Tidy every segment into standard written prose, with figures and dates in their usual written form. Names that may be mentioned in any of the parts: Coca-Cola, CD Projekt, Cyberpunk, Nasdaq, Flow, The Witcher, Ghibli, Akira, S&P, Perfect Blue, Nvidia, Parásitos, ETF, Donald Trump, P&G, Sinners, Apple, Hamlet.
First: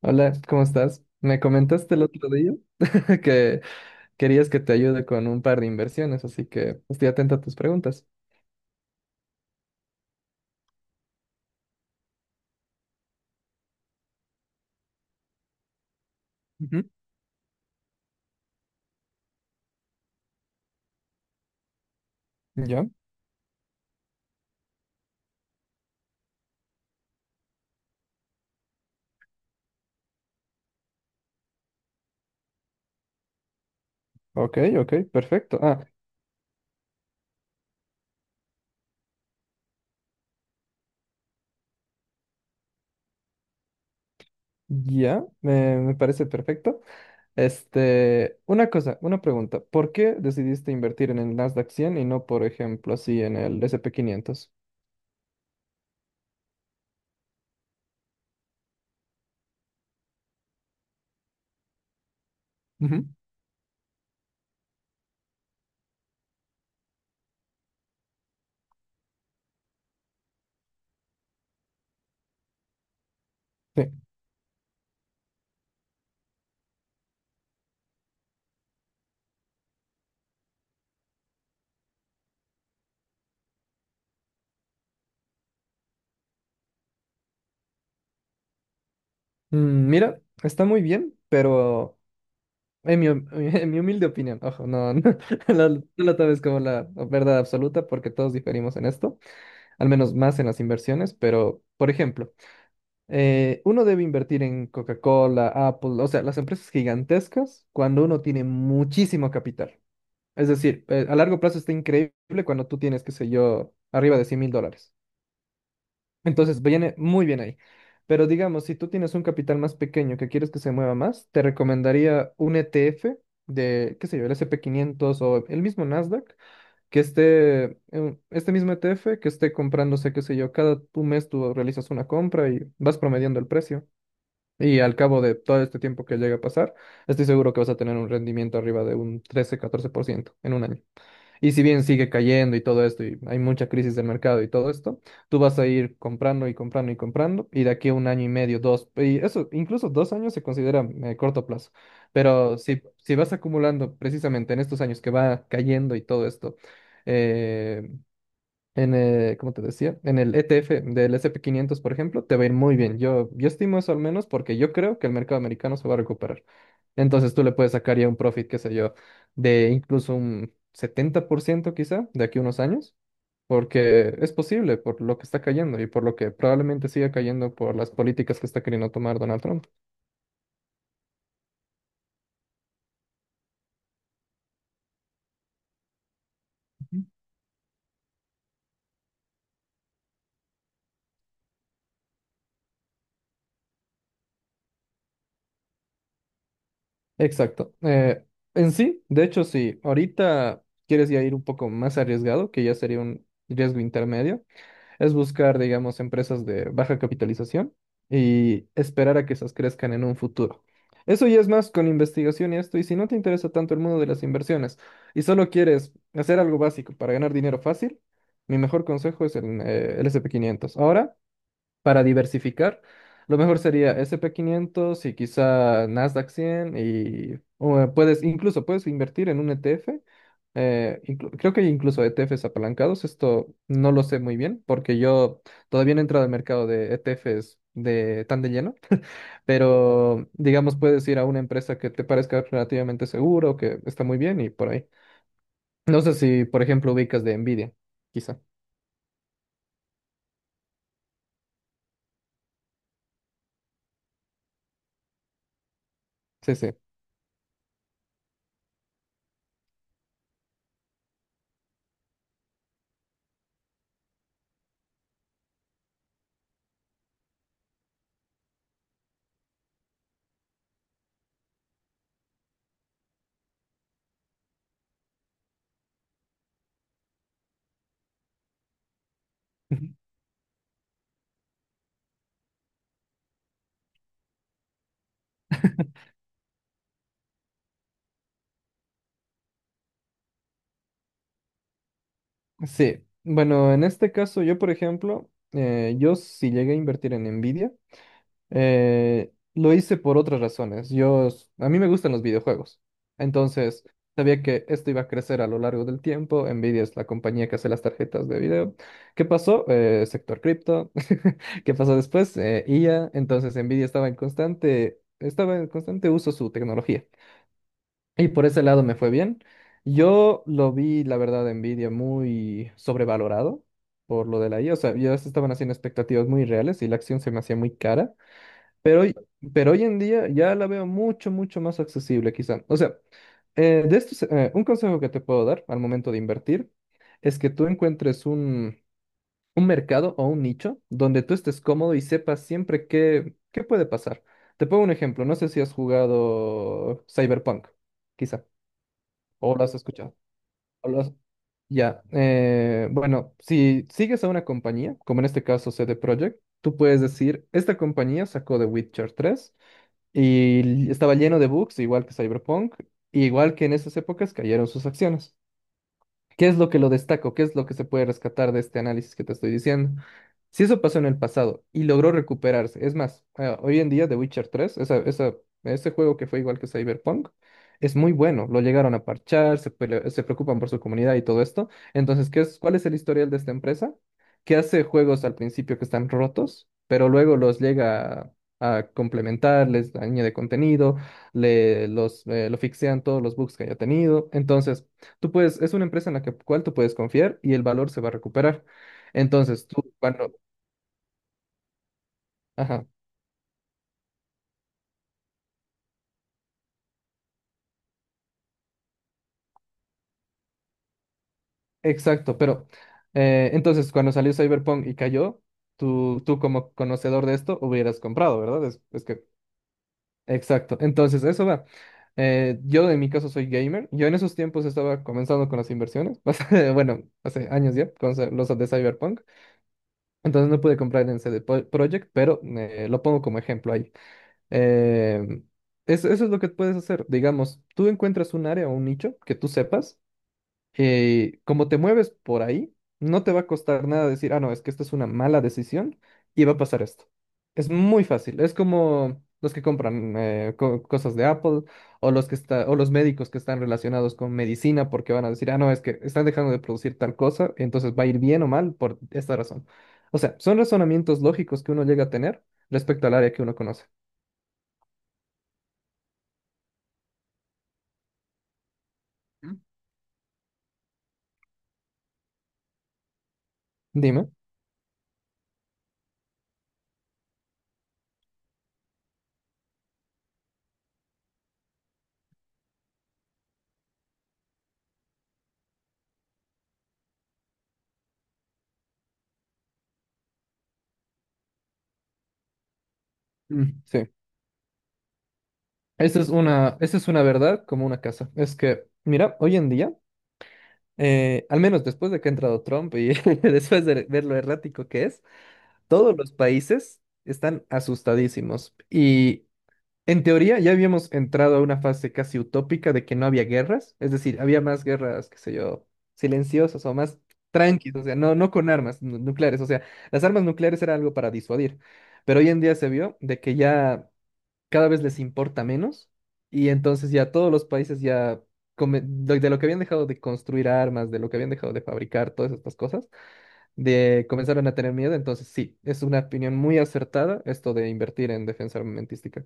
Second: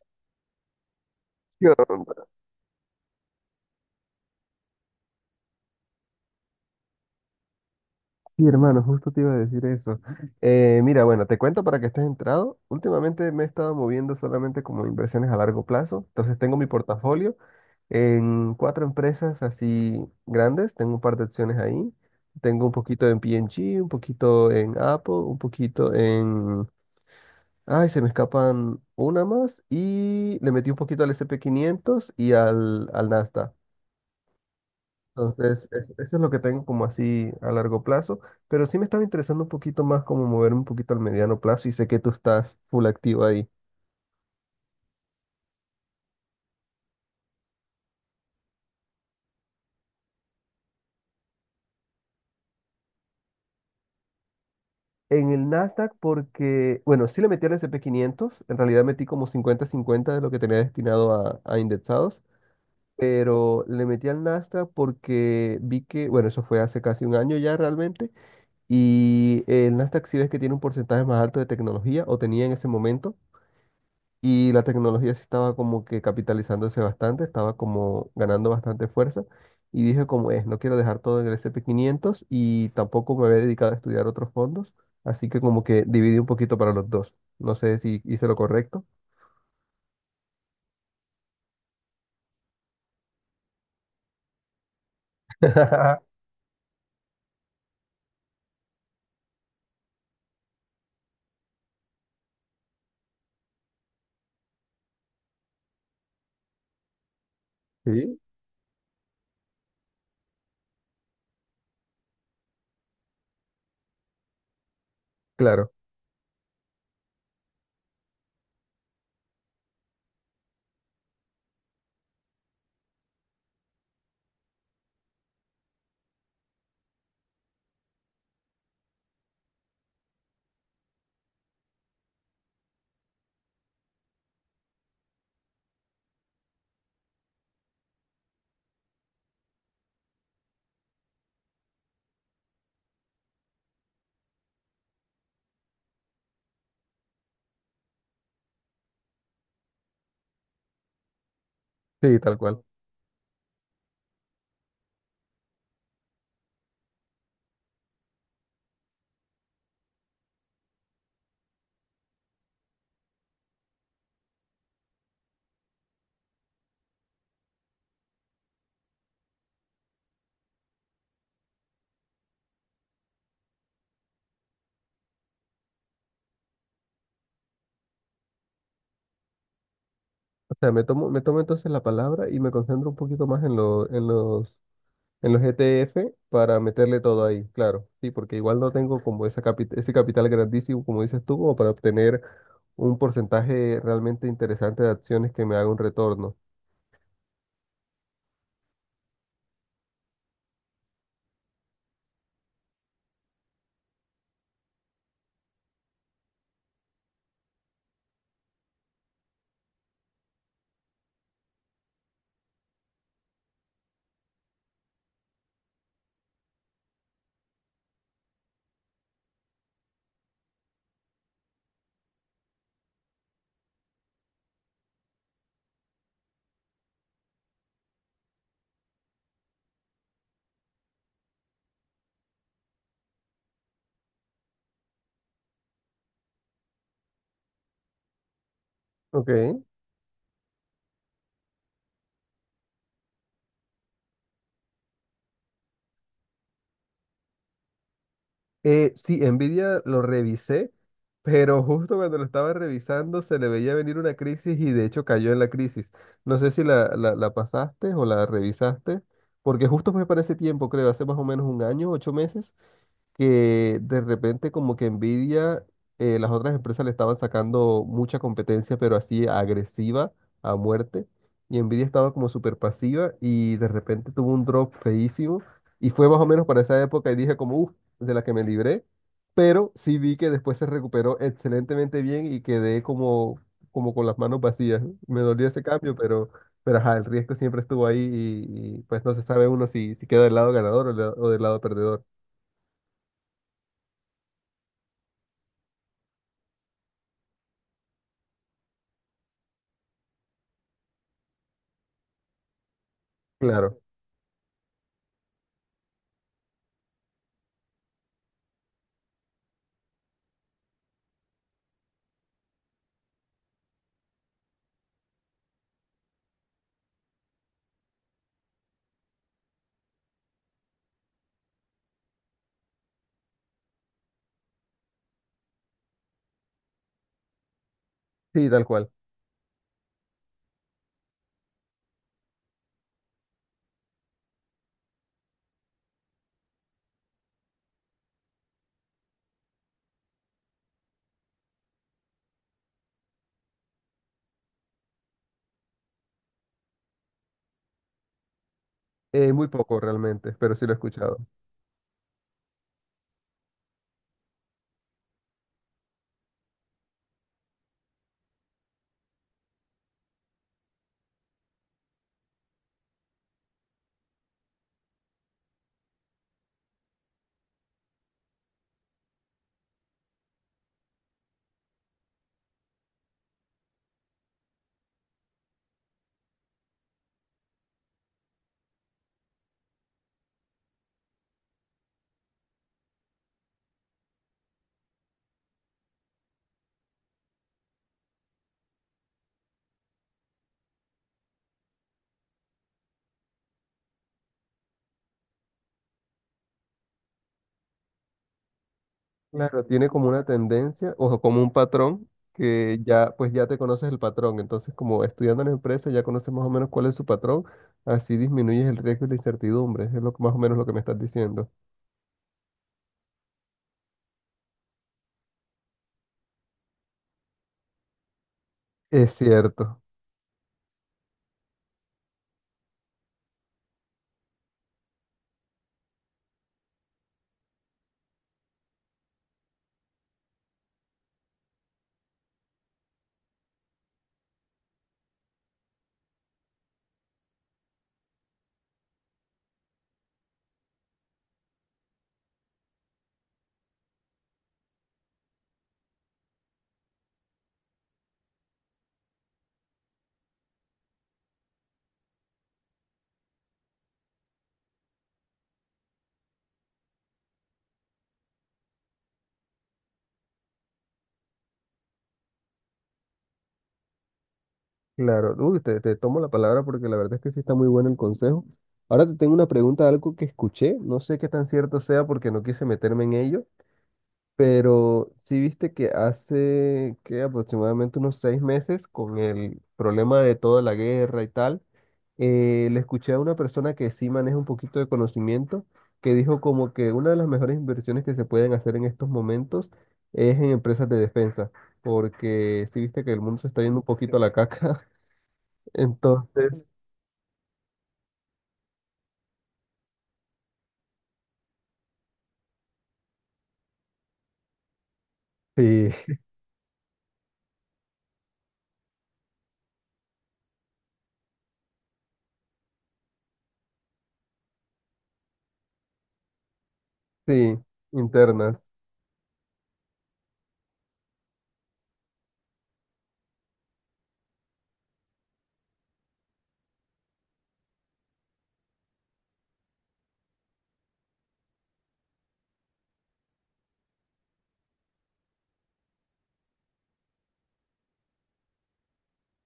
Hola, ¿cómo estás? Me Yo, comentaste el hola, otro día que querías que te ayude con un par de inversiones, así que estoy atenta a tus preguntas. Sí, hermano, justo te iba a decir eso. Mira, bueno, te cuento para que estés entrado. Últimamente me he estado moviendo solamente como inversiones a largo plazo. Entonces tengo mi Ujú. portafolio en cuatro empresas así grandes. Tengo un par de acciones ahí. Tengo un Ya, poquito en P&G, un poquito en Apple, un poquito en... Ay, se me escapan una más. Y le metí un poquito al S&P quinientos y al Nasdaq. ok, ok, perfecto. Entonces, Ah, eso es lo que tengo como así a largo plazo, pero sí me estaba interesando un poquito más como moverme un poquito al mediano plazo y sé que tú estás full activo ahí. ya, me parece perfecto. Este, una cosa, una pregunta. ¿Por qué decidiste invertir en el Nasdaq 100 y no, por ejemplo, así en el S&P 500? En el Nasdaq porque, bueno, sí le metí al S&P 500, en realidad metí como 50-50 de lo que tenía destinado a indexados, Ujú. pero le metí al Nasdaq porque vi que, bueno, eso fue hace casi un año ya realmente, y el Nasdaq sí ves que tiene un porcentaje más alto de tecnología, o tenía en ese momento. Sí. Y la tecnología sí estaba como que capitalizándose bastante, estaba como ganando bastante fuerza. Y dije como es, no quiero dejar todo en el S and P quinientos y tampoco me había dedicado a estudiar otros fondos. Así que como que dividí un poquito para los dos. No sé si hice lo correcto. Mira, está muy bien, pero en mi humilde opinión, ojo, no, no, no, lo no lo tomes como la verdad absoluta porque todos diferimos en esto, al menos más en las inversiones, pero, por ejemplo, uno debe invertir en Coca-Cola, Apple, o sea, las empresas gigantescas cuando Sí, uno tiene muchísimo capital. Es decir, a largo plazo está increíble cuando tú tienes, qué sé yo, arriba de $100,000. claro, Entonces, viene muy bien ahí. Pero digamos, si tú tienes un capital más pequeño que quieres que se mueva más, te recomendaría un ETF de, qué sé yo, el S&P 500 o el mismo Nasdaq, que esté, este mismo ETF que esté comprándose, qué sé yo, cada tu mes tú realizas una compra y vas promediando el precio. Y al cabo de todo este tiempo que llega a pasar, estoy seguro que vas a tener un rendimiento arriba de un trece 14% en un año. Y si bien sigue cayendo y todo esto, y hay mucha crisis del mercado y todo esto, tú vas a ir comprando y comprando y comprando, y de aquí a un año y medio, dos, y eso, incluso 2 años se considera corto plazo. sí, tal Pero cual. si, si vas acumulando precisamente en estos años que va cayendo y todo esto, eh, en el, como te decía, en el ETF del S&P 500, por ejemplo, te va a ir muy bien. Yo estimo eso al menos porque yo creo que el mercado americano se va a recuperar. Entonces tú le puedes sacar ya un profit, qué sé yo, de incluso un 70% quizá de aquí a unos años, porque es posible por lo que está cayendo y por lo que probablemente siga cayendo por las políticas que está queriendo tomar Donald Trump. O sea, me tomo entonces la palabra y me concentro un poquito más en los ETF para meterle Ujú. todo ahí, claro. Sí, porque igual no tengo como esa ese capital grandísimo, como dices tú, como para obtener un porcentaje realmente interesante de acciones que me haga un retorno. Exacto. En sí, de hecho, si ahorita quieres ya ir un poco más arriesgado, que ya sería un riesgo intermedio, es buscar, digamos, empresas de baja capitalización y esperar a que esas crezcan en un futuro. Eso ya es más con investigación y esto, y si no te interesa tanto el mundo de las inversiones y solo quieres hacer algo básico para ganar dinero fácil, mi mejor consejo es el S&P 500. Ahora, para diversificar, lo mejor sería S&P 500 y quizá Nasdaq 100 y o, puedes, incluso puedes invertir en un ETF. Creo que hay incluso ETFs apalancados. Esto no lo sé muy bien porque yo todavía no he entrado al mercado de ETFs de, tan de lleno, Ok. pero digamos puedes ir a una empresa que te parezca relativamente seguro, que está muy bien y por ahí. No sé si, por ejemplo, ubicas de Nvidia, quizá. Sí, Nvidia lo revisé, pero justo cuando lo estaba revisando se le veía venir una crisis y de hecho cayó en la crisis. No sé Sí, si sí. la pasaste o la revisaste, porque justo fue para ese tiempo, creo, hace más o menos un año, 8 meses, que de repente como que Nvidia, las otras empresas le estaban sacando mucha competencia, pero así agresiva a muerte, y Nvidia estaba como súper pasiva y de repente tuvo un drop feísimo, y fue más o menos para esa época y dije como, uff, de la que me libré, pero sí vi que después se recuperó excelentemente bien y quedé como, como con las manos vacías. Me dolió ese cambio, pero... Pero ajá, el riesgo siempre estuvo ahí y pues no se sabe uno si, si queda del lado ganador o del lado perdedor. Sí, bueno, en este caso yo, por ejemplo, yo sí llegué a invertir en Nvidia, lo hice por otras razones. Yo, a mí me gustan los videojuegos, Claro. entonces sabía que esto iba a crecer a lo largo del tiempo. Nvidia es la compañía que hace las tarjetas de video. ¿Qué pasó? Sector cripto. ¿Qué pasó después? IA. Entonces Nvidia estaba en constante uso su tecnología. Y por ese lado me fue bien. Yo lo vi, la verdad, en Nvidia muy sobrevalorado por lo de la IA. O sea, ya se estaban haciendo expectativas muy reales y la acción se me hacía muy cara. Sí, tal cual. Pero hoy, pero hoy en día ya la veo mucho, mucho más accesible, quizá. O sea, de estos, un consejo que te puedo dar al momento de invertir es que tú encuentres un mercado o un nicho donde tú estés cómodo y sepas siempre qué puede pasar. Te pongo un ejemplo. No sé si has jugado Cyberpunk, quizá Muy o lo has poco escuchado. realmente, pero sí lo he o lo has- escuchado. Ya, bueno, si sigues a una compañía, como en este caso CD Projekt, tú puedes decir, esta compañía sacó The Witcher tres estaba lleno de bugs, igual que Cyberpunk, igual que en esas épocas cayeron sus acciones. ¿Qué es lo que lo destaco? ¿Qué es lo que se puede rescatar de este análisis que te estoy diciendo? Si eso pasó en el pasado y logró recuperarse, es más, hoy en día The Witcher 3, ese juego que fue igual que Cyberpunk, es muy bueno, lo llegaron a parchar, se preocupan por su comunidad y todo esto. Entonces, ¿qué es, cuál es el historial de esta empresa? Que hace juegos al principio que están rotos, pero luego los llega a complementar, les añade contenido, lo fixean todos los bugs que haya tenido. Entonces, tú puedes, es una empresa en la cual tú puedes confiar y el valor se va a recuperar. Claro, Entonces, tiene tú como una cuando, tendencia, o como un patrón, que ajá, ya, pues ya te conoces el patrón. Entonces, como estudiando en la empresa, ya conoces más o menos cuál es su patrón, así disminuyes el riesgo y la incertidumbre. Es lo, más o menos lo que me estás diciendo. exacto, pero entonces cuando salió Cyberpunk y cayó, tú como conocedor de esto hubieras comprado, ¿verdad? Es Es que, cierto. exacto, entonces eso va. Yo en mi caso soy gamer, yo en esos tiempos estaba comenzando con las inversiones, bueno, hace años ya, con los de Cyberpunk, entonces no pude comprar en c CD Projekt, pero lo pongo como ejemplo ahí. Eh, eso, eso es lo que puedes hacer. Digamos, tú encuentras un área o un nicho que tú sepas, como te mueves por ahí, no te va a costar nada decir, ah, no, es que esta es una mala decisión y va a pasar esto. Es muy fácil. Es como los que compran cosas de Apple o los médicos que están relacionados con medicina porque van a decir, ah, no, es que están dejando de producir tal cosa, entonces va a ir bien o mal por esta razón. O sea, son razonamientos lógicos que uno llega a tener respecto al área que uno conoce. Claro. Uy, te tomo la palabra porque la verdad es que sí está muy bueno el consejo. Ahora te tengo una pregunta, algo que escuché, no sé qué tan cierto sea porque no quise meterme en ello. Dime. Pero sí viste que hace que aproximadamente unos 6 meses, con el problema de toda la guerra y tal, le escuché a una persona que sí maneja un poquito de conocimiento, que dijo como que una de las mejores inversiones que se pueden hacer en estos momentos es en empresas de defensa, porque sí viste que el mundo se está yendo Mm, un sí. poquito a la caca. Entonces Esa es una verdad como una casa. Es que, mira, hoy en día, al menos después de que ha entrado Trump y después de ver lo errático que es, sí, todos los países están asustadísimos. Y en teoría ya habíamos entrado a una fase casi utópica de que no había guerras. Es decir, había más guerras, qué sé yo, silenciosas o más sí, tranquilas. O sea, no, no internas. con armas nucleares. O sea, las armas nucleares era algo para disuadir. Pero hoy en día se vio de que ya, cada vez les importa menos y entonces ya todos los países ya, de lo que habían dejado de construir armas, de lo que habían dejado de fabricar, todas estas cosas, de comenzaron a tener miedo. Entonces, sí, es una opinión muy acertada esto de invertir en defensa armamentística.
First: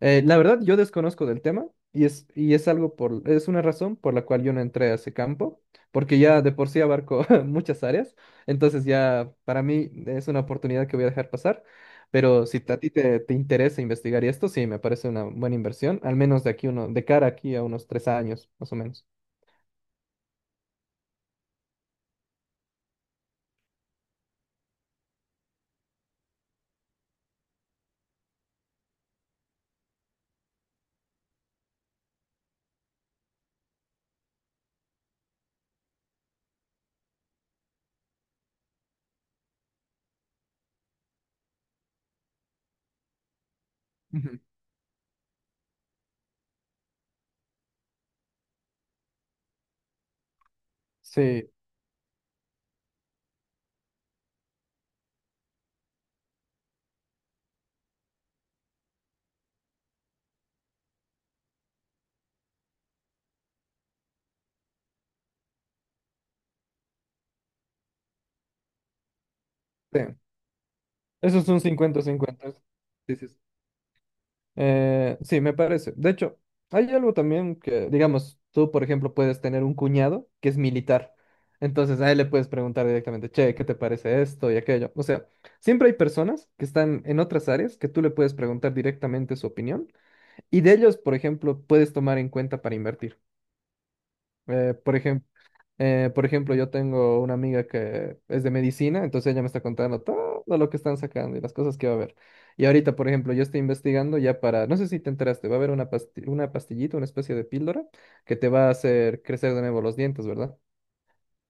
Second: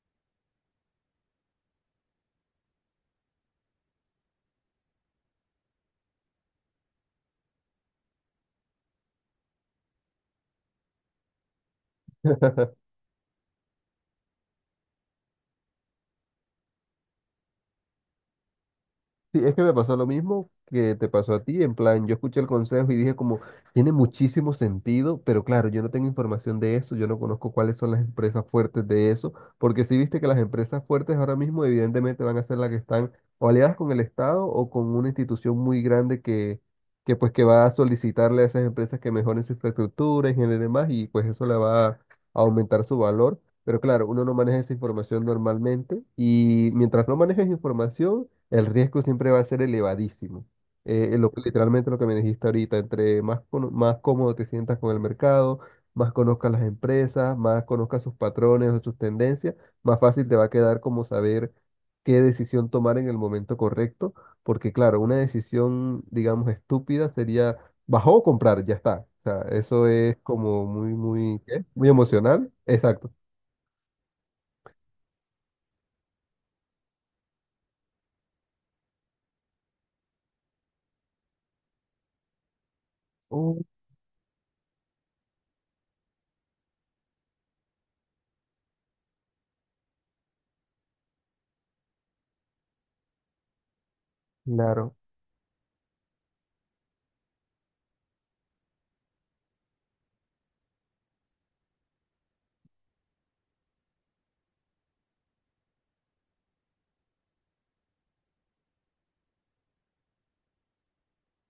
La verdad, yo desconozco del tema y es algo por, es una razón por la cual yo no entré a ese campo, porque ya de por sí abarco muchas áreas, entonces ya para mí es una oportunidad que voy a dejar pasar, pero si a ti te, te interesa investigar y esto, sí, me parece una buena inversión, al menos de aquí uno, de cara aquí a unos 3 años, más o menos. Sí, es que me pasó lo mismo que te pasó a ti, en plan, yo escuché el consejo y dije como, tiene muchísimo sentido, pero claro, yo no tengo información de eso, yo no conozco cuáles son las empresas fuertes de eso, porque si viste que las empresas fuertes ahora mismo evidentemente van a ser las que están o aliadas con el Estado o con una institución muy grande que pues que va a solicitarle a esas empresas que mejoren su infraestructura, ingeniería y demás, y pues eso le va a aumentar su valor. Pero claro, uno no Ujú. maneja esa información normalmente y mientras no manejes información, el riesgo siempre va a ser elevadísimo. Lo, Sí, literalmente lo que me dijiste ahorita, entre más, más cómodo te sientas con el mercado, más conozcas las empresas, más conozcas sus patrones o sus tendencias, más fácil te va a quedar como saber qué decisión tomar en el momento correcto, porque claro, una decisión, digamos, estúpida sería bajó o comprar, ya está. O sea, eso sí. es como muy, Eso muy, es un ¿qué? Muy cincuenta emocional. 50. Exacto. Sí, sí, sí. Sí, me parece. De hecho, hay algo también que, digamos, tú, por ejemplo, puedes tener un cuñado que es militar. Entonces a él le puedes preguntar directamente, che, Oh, ¿qué te parece esto y aquello? O sea, siempre hay personas que están en otras áreas que tú le puedes preguntar directamente su opinión y de ellos, por ejemplo, puedes tomar en cuenta para invertir. Eh, por claro. ejemplo, por ejemplo, yo tengo una amiga que es de medicina, entonces ella me está contando todo lo que están sacando y las cosas que va a haber. Y ahorita, por ejemplo, yo estoy investigando ya para, no sé si te enteraste, va a haber una pastillita, una especie de píldora que te va a hacer crecer de nuevo los dientes, ¿verdad?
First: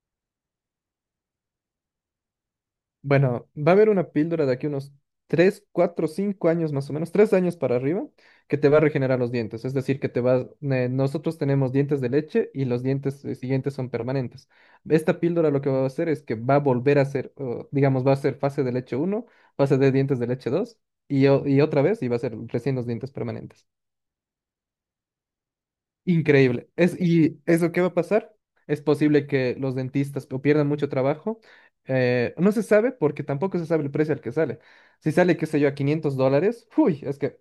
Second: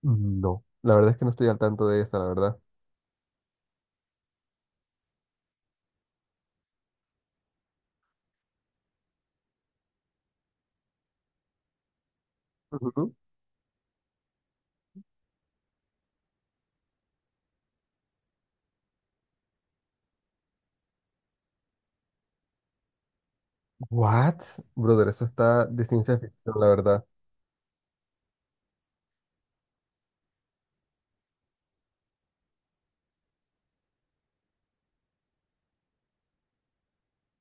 No. La verdad es que no estoy al tanto de esa, la verdad. Bueno, va a haber una píldora de aquí unos 3, 4, 5 años más o menos, 3 años para arriba, que te va a regenerar los dientes. Es decir, que te vas, nosotros tenemos dientes de leche y los Ujú. dientes siguientes son permanentes. Esta píldora lo que va a hacer es que va a volver a ser, o, digamos, va a ser fase de leche uno, fase de dientes de leche 2 y, y otra vez y va a ser recién los dientes permanentes. What? Brother, eso está de ciencia ficción, la Increíble. Es, verdad. ¿y eso qué va a pasar? Es posible que los dentistas o pierdan mucho trabajo. No se sabe porque tampoco se sabe el precio al que sale. Si sale, qué sé yo, a $500, uy, es que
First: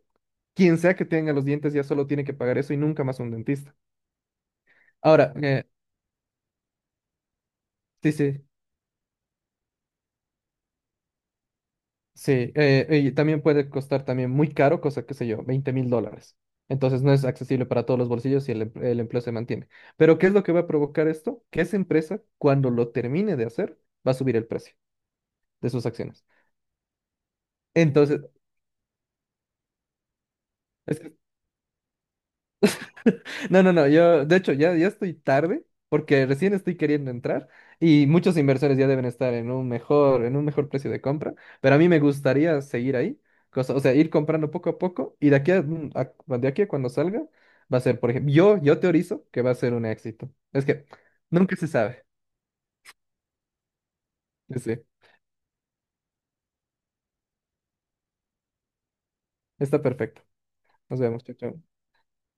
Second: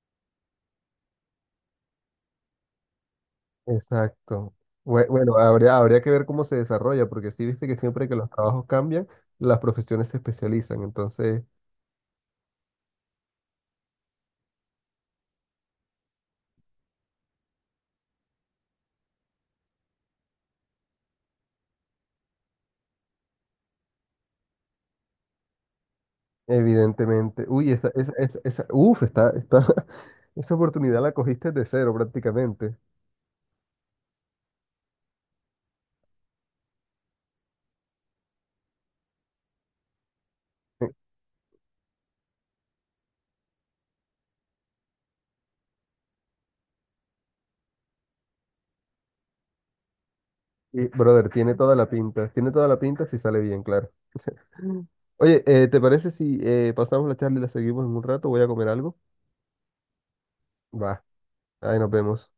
quien sea que tenga los dientes ya solo tiene que pagar eso y nunca más un dentista. Exacto. Ahora, Bueno, habría, habría que ver cómo se desarrolla, porque sí viste que siempre sí, que los sí, trabajos cambian, las profesiones se especializan. Entonces, sí, y también puede costar también muy caro, cosa, qué sé yo, $20,000. Entonces no es accesible para todos los bolsillos y el empleo se mantiene. Pero ¿qué es lo que va a provocar esto? Que esa empresa, cuando lo termine de hacer, va a subir el precio de sus acciones. evidentemente, uy, Entonces, uf, esa es oportunidad la que- cogiste de cero prácticamente. no, no, no, yo de hecho ya, ya estoy tarde porque recién estoy queriendo entrar y muchos inversores ya deben estar en un mejor precio de compra, pero a mí me gustaría seguir ahí, o sea, ir comprando poco a poco y de aquí a, de aquí a cuando salga va a ser, por ejemplo, yo teorizo que va a ser un éxito. Es Y, que brother, tiene nunca se toda la sabe. pinta, tiene toda la pinta si sale bien, claro. Sí, sí, Oye, ¿te parece si pasamos la charla y la seguimos en un rato? Voy a comer algo. está perfecto. Nos Va, vemos, chao, chao. ahí nos vemos.